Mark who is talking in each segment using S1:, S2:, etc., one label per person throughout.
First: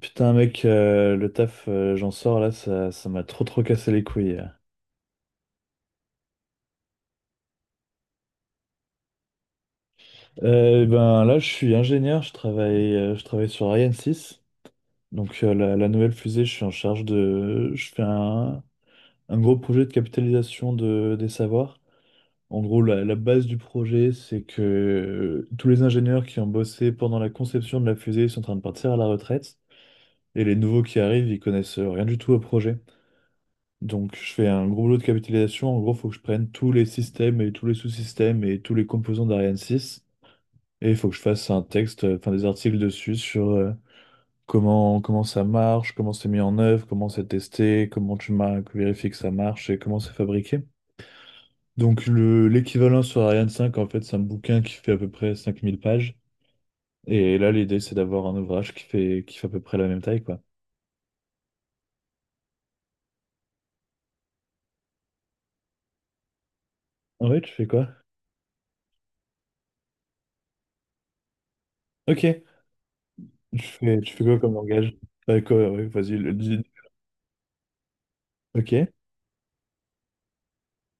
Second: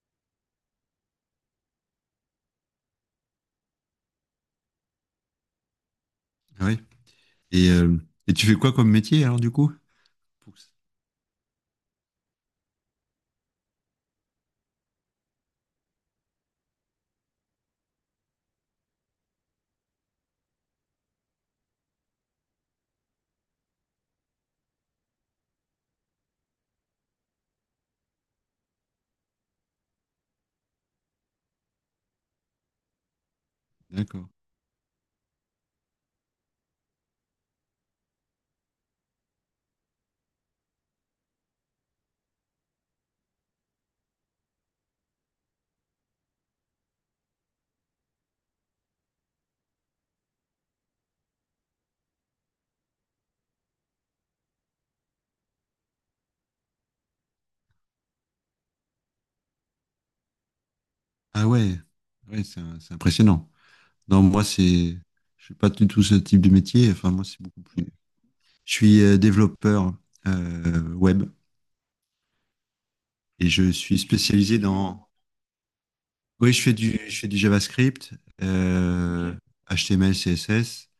S1: Putain, mec, le taf, j'en sors là, ça m'a trop cassé les couilles.
S2: Ah ouais. Et, euh, et tu fais quoi comme métier alors du coup? Pour.
S1: Et ben là, je suis ingénieur, je travaille sur Ariane 6. Donc la nouvelle fusée, je suis en charge de, je fais un gros projet de capitalisation de, des savoirs. En gros, la base du projet, c'est que tous les ingénieurs qui ont bossé pendant la conception de la fusée sont en train de partir à la retraite, et les nouveaux qui arrivent, ils connaissent rien du tout au projet. Donc,
S2: D'accord.
S1: je fais un gros boulot de capitalisation. En gros, il faut que je prenne tous les systèmes et tous les sous-systèmes et tous les composants d'Ariane 6. Et il faut que je fasse un texte, enfin des articles dessus sur comment, comment ça marche, comment c'est mis en œuvre, comment c'est testé, comment vérifies que ça marche et comment c'est fabriqué. Donc, l'équivalent sur Ariane 5 en fait, c'est un bouquin qui fait à peu près 5 000 pages. Et là, l'idée, c'est d'avoir un ouvrage qui fait à peu près la même taille, quoi.
S2: Ah ouais, ouais, c'est impressionnant. Non, je suis pas du tout ce type de métier. Enfin moi
S1: Ah ouais,
S2: c'est
S1: tu
S2: beaucoup
S1: fais
S2: plus.
S1: quoi?
S2: Je suis développeur web
S1: Ok.
S2: et je suis
S1: Tu fais quoi comme
S2: spécialisé
S1: langage?
S2: dans.
S1: Quoi, ouais, vas-y, le
S2: Oui, je
S1: dis.
S2: fais du, je fais du JavaScript,
S1: Ok.
S2: euh, ok. HTML, CSS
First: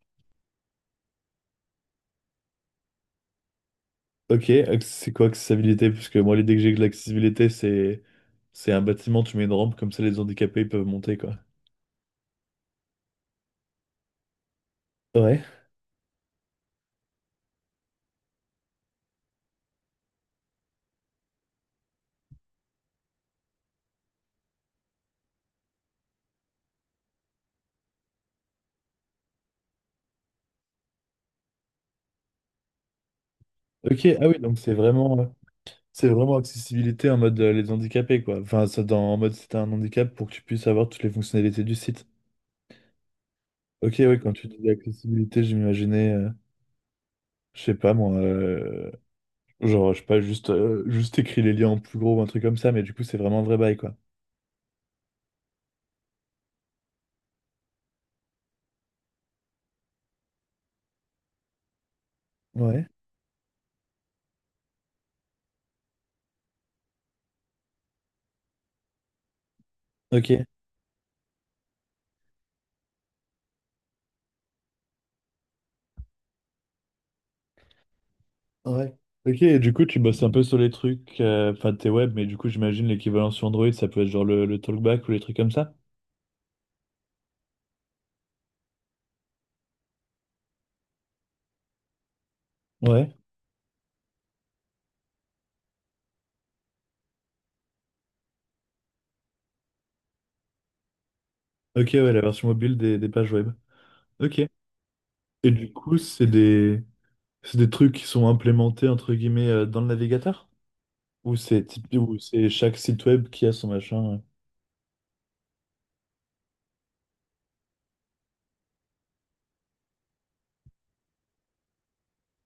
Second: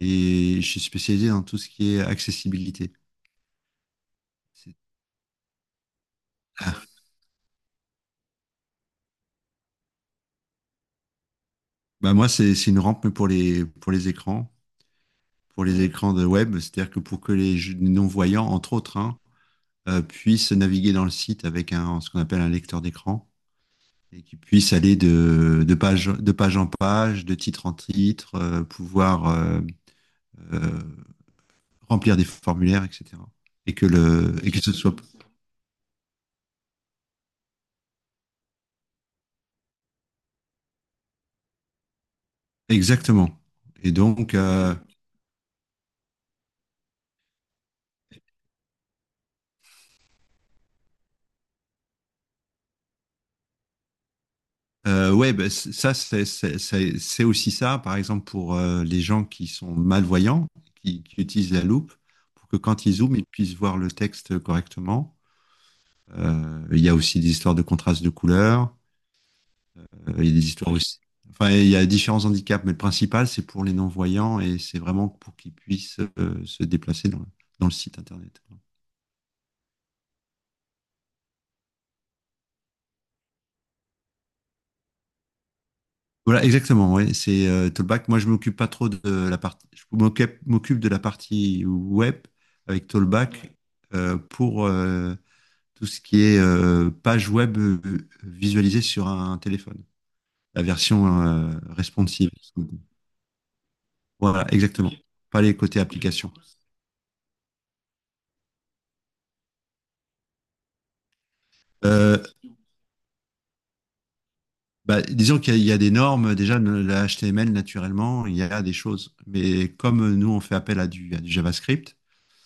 S2: et je suis spécialisé dans tout ce qui est accessibilité. C'est-
S1: C'est quoi accessibilité? Parce que moi, l'idée que j'ai de l'accessibilité, c'est un bâtiment, tu mets une rampe, comme ça les handicapés ils peuvent monter, quoi.
S2: Bah, moi c'est une rampe mais pour les écrans.
S1: Ouais.
S2: Pour les écrans de web, c'est-à-dire que pour que les non-voyants, entre autres, hein, puissent naviguer dans le site avec ce qu'on appelle un lecteur d'écran, et qu'ils puissent aller de page en page, de titre en titre, pouvoir euh, remplir des formulaires, etc. Et que,
S1: Ok, ah
S2: le,
S1: oui,
S2: et
S1: donc
S2: que ce soit
S1: c'est vraiment accessibilité en mode les handicapés, quoi. Enfin, ça, dans, en mode si t'as un handicap pour que tu puisses avoir toutes les fonctionnalités du site.
S2: exactement. Et
S1: Ok, oui, quand
S2: donc,
S1: tu dis accessibilité, je m'imaginais, je sais pas moi, genre, je sais pas, juste, juste écrit les liens en plus gros ou un truc comme ça, mais du coup, c'est vraiment un vrai bail, quoi.
S2: Ouais, bah, ça, c'est aussi ça, par exemple, pour les gens qui sont malvoyants, qui utilisent la loupe, pour que quand
S1: Ouais.
S2: ils zooment, ils puissent voir le texte correctement. Il y a aussi des histoires de contraste de couleurs, il y a
S1: Ok.
S2: des histoires aussi. Enfin, il y a différents handicaps, mais le principal, c'est pour les non-voyants, et c'est vraiment pour qu'ils puissent se déplacer dans le site internet.
S1: Ouais. Ok, et du coup, tu bosses un peu sur les trucs, enfin, t'es web, mais du coup, j'imagine l'équivalent sur Android, ça peut être genre le talkback ou les trucs comme ça.
S2: Voilà, exactement. Ouais. C'est Tollback. Moi, je m'occupe pas trop de la partie. Je m'occupe de la partie web avec, ouais,
S1: Ouais.
S2: Tollback, pour tout ce qui est page web visualisée sur un téléphone. La version
S1: Ok, ouais, la
S2: responsive.
S1: version mobile des pages web. Ok.
S2: Voilà, exactement. Ok. Pas
S1: Et
S2: les
S1: du
S2: côtés. Et du
S1: coup,
S2: application. Coup.
S1: c'est des trucs qui sont implémentés, entre guillemets, dans le navigateur?
S2: Euh,
S1: Ou c'est chaque site web qui a son machin?
S2: Bah, disons qu'il y a des normes. Déjà, le HTML, naturellement, il y a des choses. Mais comme nous, on fait appel à du JavaScript.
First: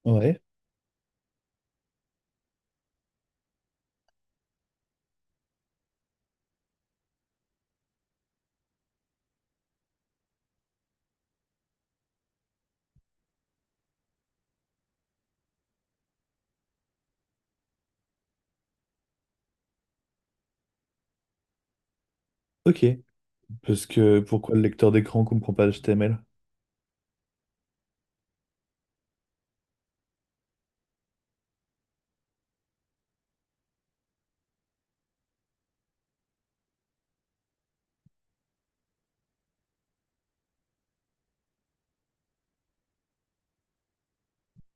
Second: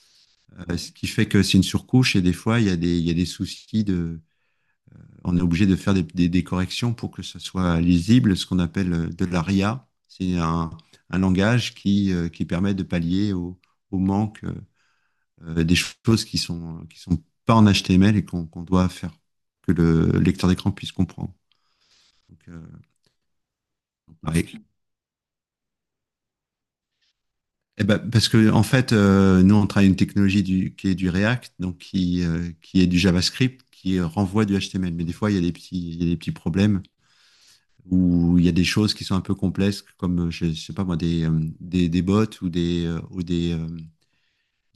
S1: Ouais.
S2: Ce qui fait que c'est une surcouche, et des fois, il y a des soucis de, on est obligé de faire des corrections pour que ça soit lisible, ce qu'on appelle de la RIA. C'est un langage qui permet de pallier au, au manque des choses qui sont pas en HTML et qu'on doit faire que le lecteur d'écran puisse comprendre. Donc,
S1: Ok. Parce que pourquoi le
S2: pareil.
S1: lecteur d'écran comprend pas HTML?
S2: Eh ben, parce que en fait, nous on travaille une technologie qui est du React, donc qui est du JavaScript, qui renvoie du HTML. Mais des fois, il y a des petits, il y a des petits problèmes où il y a des choses qui sont un peu complexes, comme, je sais pas moi, des bots ou des, euh, ou des, euh,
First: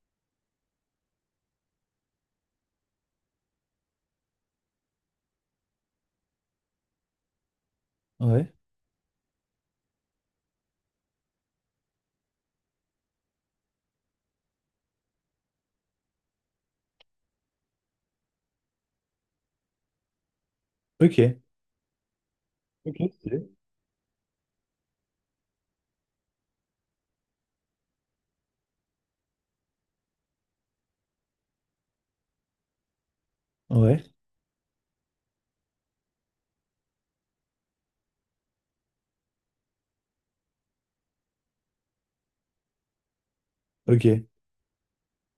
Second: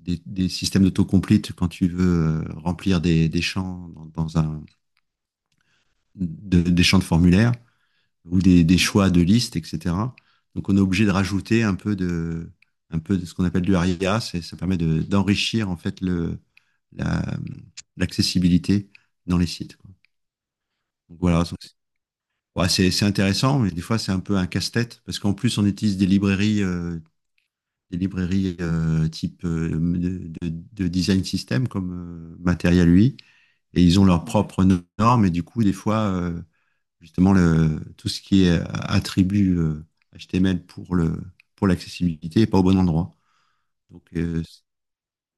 S2: des, des systèmes d'autocomplete quand tu veux remplir des champs dans des champs de formulaire ou
S1: Ouais.
S2: des choix de liste, etc. Donc, on est obligé de rajouter un peu de ce qu'on appelle du ARIA. Ça permet de, d'enrichir, en fait, la, l'accessibilité dans les sites, quoi. Donc, voilà.
S1: Ok.
S2: Donc, ouais, c'est
S1: Ok. Stylé.
S2: intéressant, mais des fois, c'est un peu un casse-tête parce qu'en plus, on utilise des librairies type design system comme Material UI, et ils
S1: Ouais.
S2: ont leurs propres normes, et du coup, des fois, justement, tout ce qui est attribut HTML pour l'accessibilité n'est pas au bon endroit. Donc,
S1: Ok.
S2: en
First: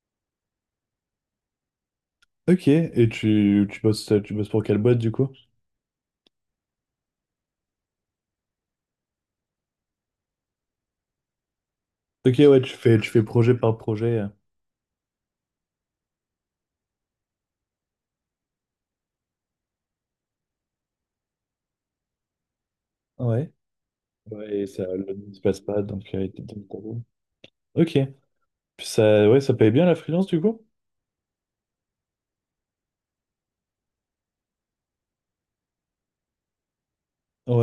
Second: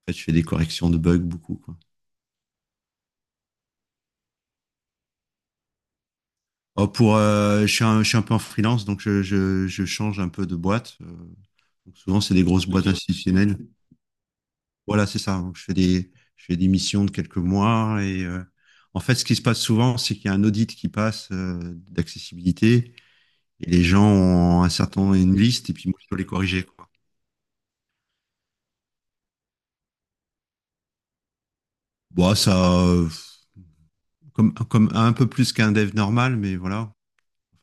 S2: fait, je fais des corrections de bugs beaucoup, quoi.
S1: Ok. Et tu, tu bosses pour quelle boîte, du coup?
S2: Oh, je suis un peu en freelance, donc je change un peu de boîte. Donc, souvent, c'est
S1: Ok,
S2: des
S1: ouais,
S2: grosses boîtes
S1: tu fais projet
S2: institutionnelles.
S1: par projet.
S2: Voilà, c'est ça, hein. Je fais des missions de quelques mois, et en fait, ce qui se passe souvent, c'est qu'il y a un audit qui passe d'accessibilité,
S1: Ouais.
S2: et les gens
S1: Ouais,
S2: ont
S1: et
S2: un
S1: ça le
S2: certain
S1: ne
S2: une
S1: se passe
S2: liste, et
S1: pas,
S2: puis moi
S1: donc
S2: je dois les
S1: t'es dans
S2: corriger,
S1: le
S2: quoi.
S1: tableau. Ok. Puis ça, ouais, ça paye bien la freelance du coup?
S2: Bon, ça, comme un peu plus qu'un dev normal, mais voilà.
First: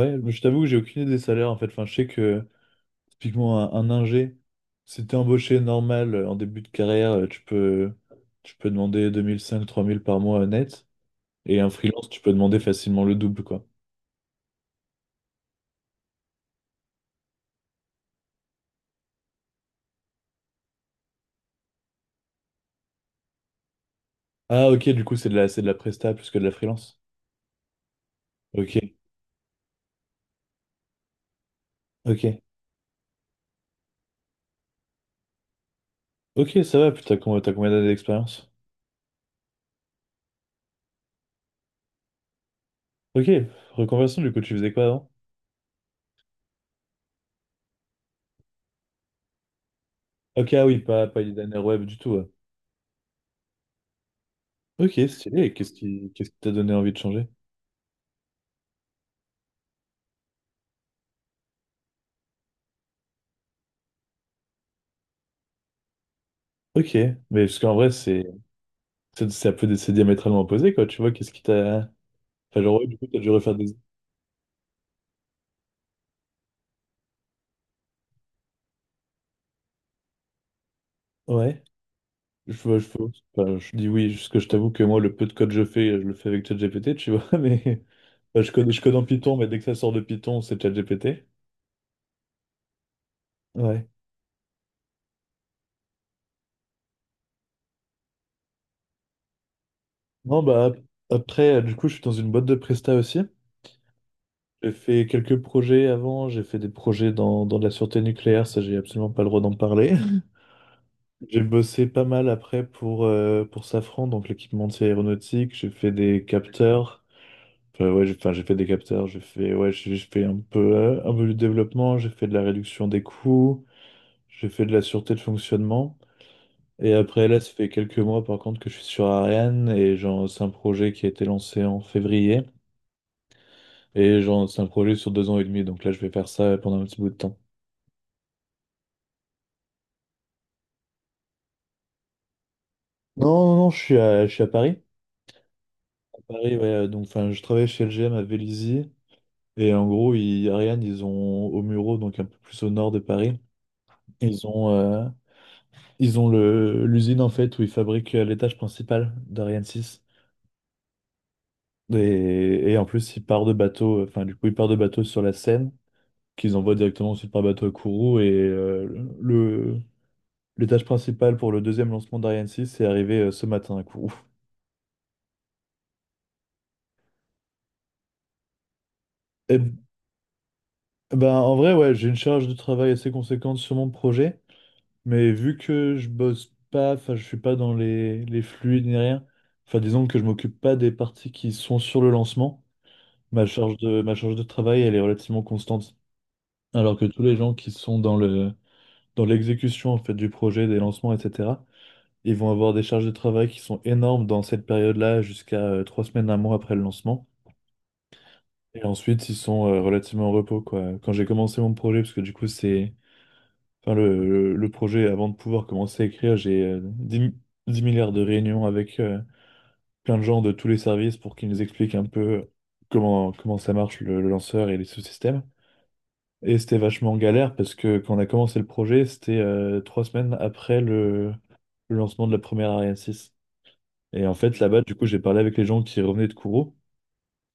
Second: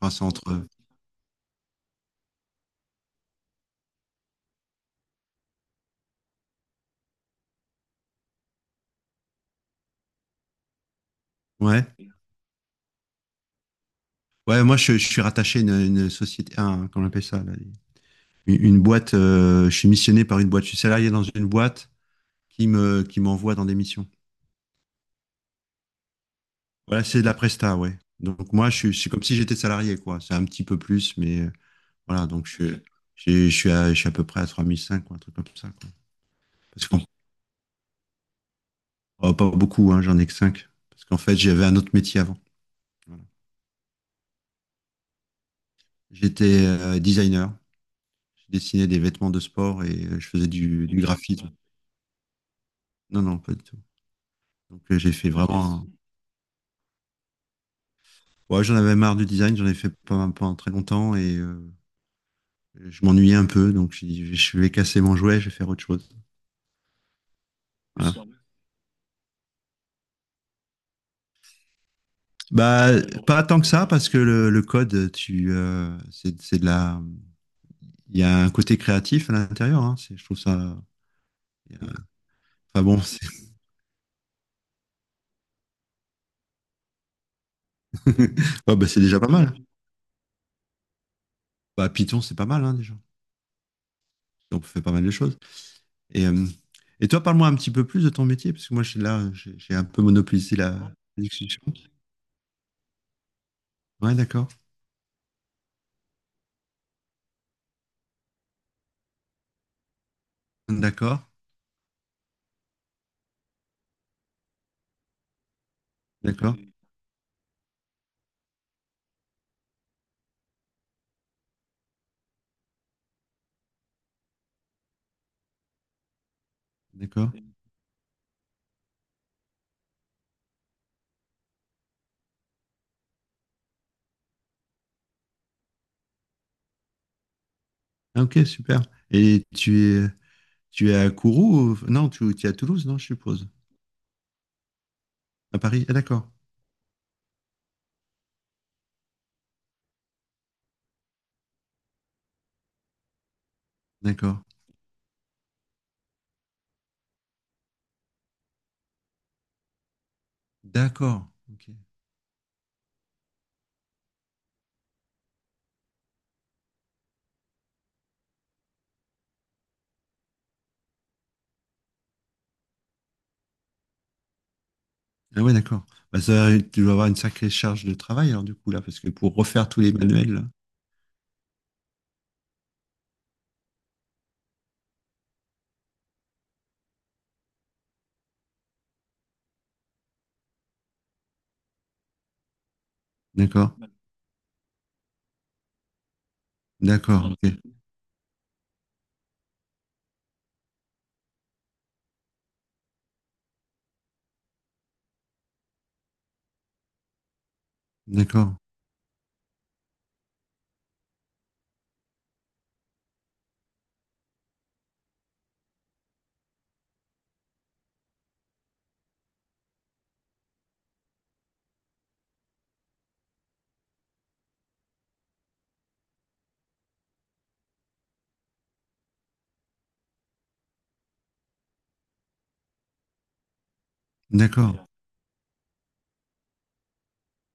S2: Enfin, c'est
S1: je t'avoue que
S2: entre
S1: j'ai aucune idée des salaires en fait. Enfin, je sais que typiquement un ingé, si t'es embauché normal en début de carrière, tu peux demander deux mille cinq 3 000 par mois net. Et un
S2: ouais.
S1: freelance, tu peux demander facilement le double, quoi.
S2: Ouais, moi je suis rattaché à une société, comment on appelle ça là, une boîte. Je suis missionné par une boîte. Je suis salarié dans une boîte qui me qui m'envoie dans des missions.
S1: Ah ok, du coup c'est de la presta plus que de la freelance.
S2: Voilà, c'est de la presta, ouais. Donc moi,
S1: Ok,
S2: c'est comme si j'étais salarié, quoi. C'est un petit peu plus, mais voilà,
S1: ok.
S2: donc je suis à peu près à 3005, quoi, un truc comme ça, quoi.
S1: Ok, ça
S2: Parce
S1: va,
S2: qu'on,
S1: putain, t'as combien d'années d'expérience?
S2: oh, pas beaucoup, hein, j'en ai que 5. Parce qu'en fait, j'avais un autre métier avant. Voilà.
S1: Ok, reconversion, du coup, tu faisais quoi avant?
S2: J'étais designer. Je dessinais des vêtements de sport et je faisais
S1: Ok, ah oui,
S2: du
S1: pas, pas une
S2: graphisme.
S1: dernière web du tout. Ouais.
S2: Non, non, pas du tout. Donc,
S1: Ok,
S2: j'ai fait
S1: stylé, et
S2: vraiment.
S1: qu'est-ce qui t'a donné envie de changer?
S2: Ouais, j'en avais marre du design, j'en ai fait pendant très longtemps, et je m'ennuyais un peu, donc j'ai dit, je vais casser mon jouet, je vais faire autre chose.
S1: Ok, mais parce qu'en vrai,
S2: Voilà.
S1: c'est c'est diamétralement opposé, quoi, tu vois, qu'est-ce qui t'a… Enfin, genre, ouais,
S2: Bah,
S1: du coup, t'as dû
S2: pas
S1: refaire
S2: tant que
S1: des…
S2: ça, parce que le code, c'est de il y a un côté créatif à l'intérieur, hein. Je trouve ça.
S1: Ouais,
S2: il y a-
S1: je, vois-
S2: Enfin
S1: je,
S2: bon,
S1: vois-
S2: c'est.
S1: enfin, je dis oui, parce que je t'avoue que moi, le peu de code que je fais, je le fais avec ChatGPT, tu vois, mais… enfin,
S2: Ouais,
S1: je
S2: bah,
S1: code
S2: c'est
S1: en
S2: déjà pas
S1: Python, mais
S2: mal.
S1: dès que ça sort de Python, c'est ChatGPT.
S2: Bah, Python, c'est pas mal, hein, déjà.
S1: Ouais.
S2: On fait pas mal de choses. Et, euh, et toi, parle-moi un petit peu plus de ton métier, parce que moi, je suis là, j'ai un peu
S1: Non,
S2: monopolisé
S1: bah, ap-
S2: la
S1: après,
S2: discussion.
S1: du coup, je suis dans une boîte de presta aussi.
S2: Ouais, d'accord,
S1: J'ai fait quelques projets avant, j'ai fait des projets dans, dans de la sûreté nucléaire, ça j'ai absolument pas le droit d'en parler.
S2: d'accord,
S1: J'ai bossé pas mal après pour Safran, donc l'équipementier aéronautique, j'ai fait des
S2: d'accord,
S1: capteurs, enfin ouais, j'ai enfin, j'ai fait des capteurs, j'ai fait, ouais, j'ai fait un peu du développement, j'ai fait de la réduction des coûts, j'ai fait de la sûreté de fonctionnement. Et après
S2: d'accord.
S1: là, ça fait quelques mois par contre que je suis sur Ariane et genre, c'est un projet qui a été lancé en février et genre, c'est un projet sur deux ans et demi, donc là je vais faire ça pendant un petit bout de temps.
S2: Ah, ok, super. Et tu es à Kourou? Non, tu es à Toulouse, non, je
S1: Non,
S2: suppose.
S1: non, non, je suis à, je suis à Paris.
S2: À Paris. Ah,
S1: À
S2: d'accord,
S1: Paris, ouais, donc enfin, je travaille chez LGM à Vélizy. Et en gros, ils, Ariane, ils ont au Muro, donc un peu plus au nord de Paris,
S2: d'accord.
S1: ils ont, l'usine en fait où ils fabriquent l'étage principal d'Ariane 6.
S2: D'accord. Ok.
S1: Et en plus, ils partent de bateau, enfin, du coup, ils partent de bateau sur la Seine, qu'ils envoient directement ensuite par bateau à Kourou. Et le, l'étage principal pour le deuxième lancement d'Ariane 6 est arrivé ce matin à Kourou.
S2: Ah ouais, d'accord. Bah, ça, tu dois avoir une sacrée charge de travail, alors, du coup, là, parce que pour
S1: Et,
S2: refaire tous les manuels, là.
S1: ben, en vrai, ouais, j'ai une charge de travail assez conséquente sur mon projet. Mais vu que je bosse pas, enfin je suis pas dans les fluides ni rien, enfin disons que je m'occupe pas des parties qui sont sur le lancement,
S2: D'accord.
S1: ma charge de travail elle est relativement constante. Alors que tous
S2: D'accord.
S1: les
S2: Ok.
S1: gens qui sont dans dans l'exécution en fait du projet, des lancements, etc., ils vont avoir des charges de travail qui sont énormes dans cette période-là jusqu'à trois semaines, un mois après le lancement.
S2: D'accord.
S1: Et ensuite ils sont relativement en repos quoi. Quand j'ai commencé mon projet, parce que du coup c'est enfin, le projet, avant de pouvoir commencer à écrire, j'ai dix milliards de réunions avec plein de gens de tous les services pour qu'ils nous expliquent un peu comment, comment ça marche le lanceur et les sous-systèmes. Et c'était vachement galère parce que quand on a commencé le projet, c'était trois semaines après le lancement de la première Ariane 6. Et en fait, là-bas,
S2: D'accord.
S1: du coup, j'ai parlé avec les gens qui revenaient de Kourou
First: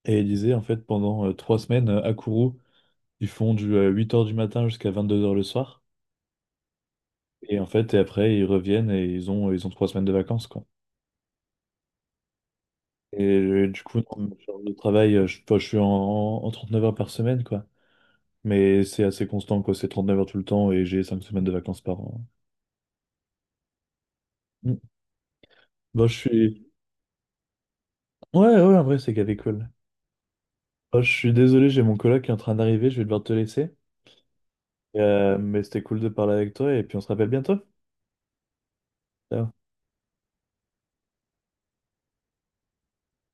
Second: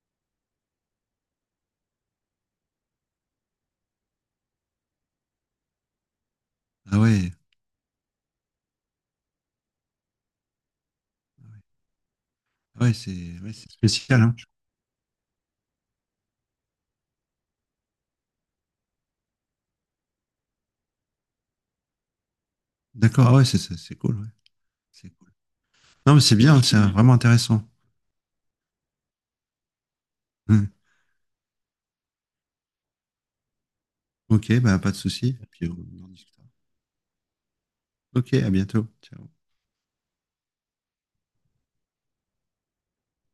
S1: et ils disaient, en fait, pendant trois semaines à Kourou, ils font du 8 heures du matin jusqu'à 22 heures le soir.
S2: Ah ouais.
S1: Et en fait, et après, ils reviennent et ils ont trois semaines de vacances, quoi.
S2: Ah
S1: Et
S2: ouais, c'est
S1: du coup,
S2: spécial,
S1: non,
S2: hein.
S1: genre, le travail, enfin, je suis en, en 39 heures par semaine, quoi. Mais c'est assez constant, quoi. C'est 39 heures tout le temps et j'ai 5 semaines de vacances par an.
S2: D'accord. Ah ouais, c'est cool, ouais.
S1: Mm.
S2: C'est cool.
S1: Bon, je
S2: Non, mais c'est bien,
S1: suis…
S2: c'est vraiment intéressant.
S1: Ouais, ouais, en vrai, c'est gavé cool.
S2: Hum.
S1: Bon, je suis désolé, j'ai mon coloc qui est en train d'arriver, je vais devoir te laisser.
S2: Ok, bah, pas de souci.
S1: Mais
S2: Puis
S1: c'était cool
S2: on en
S1: de parler
S2: discutera.
S1: avec toi et puis on se rappelle bientôt.
S2: Ok, à bientôt. Ciao.
S1: Ciao.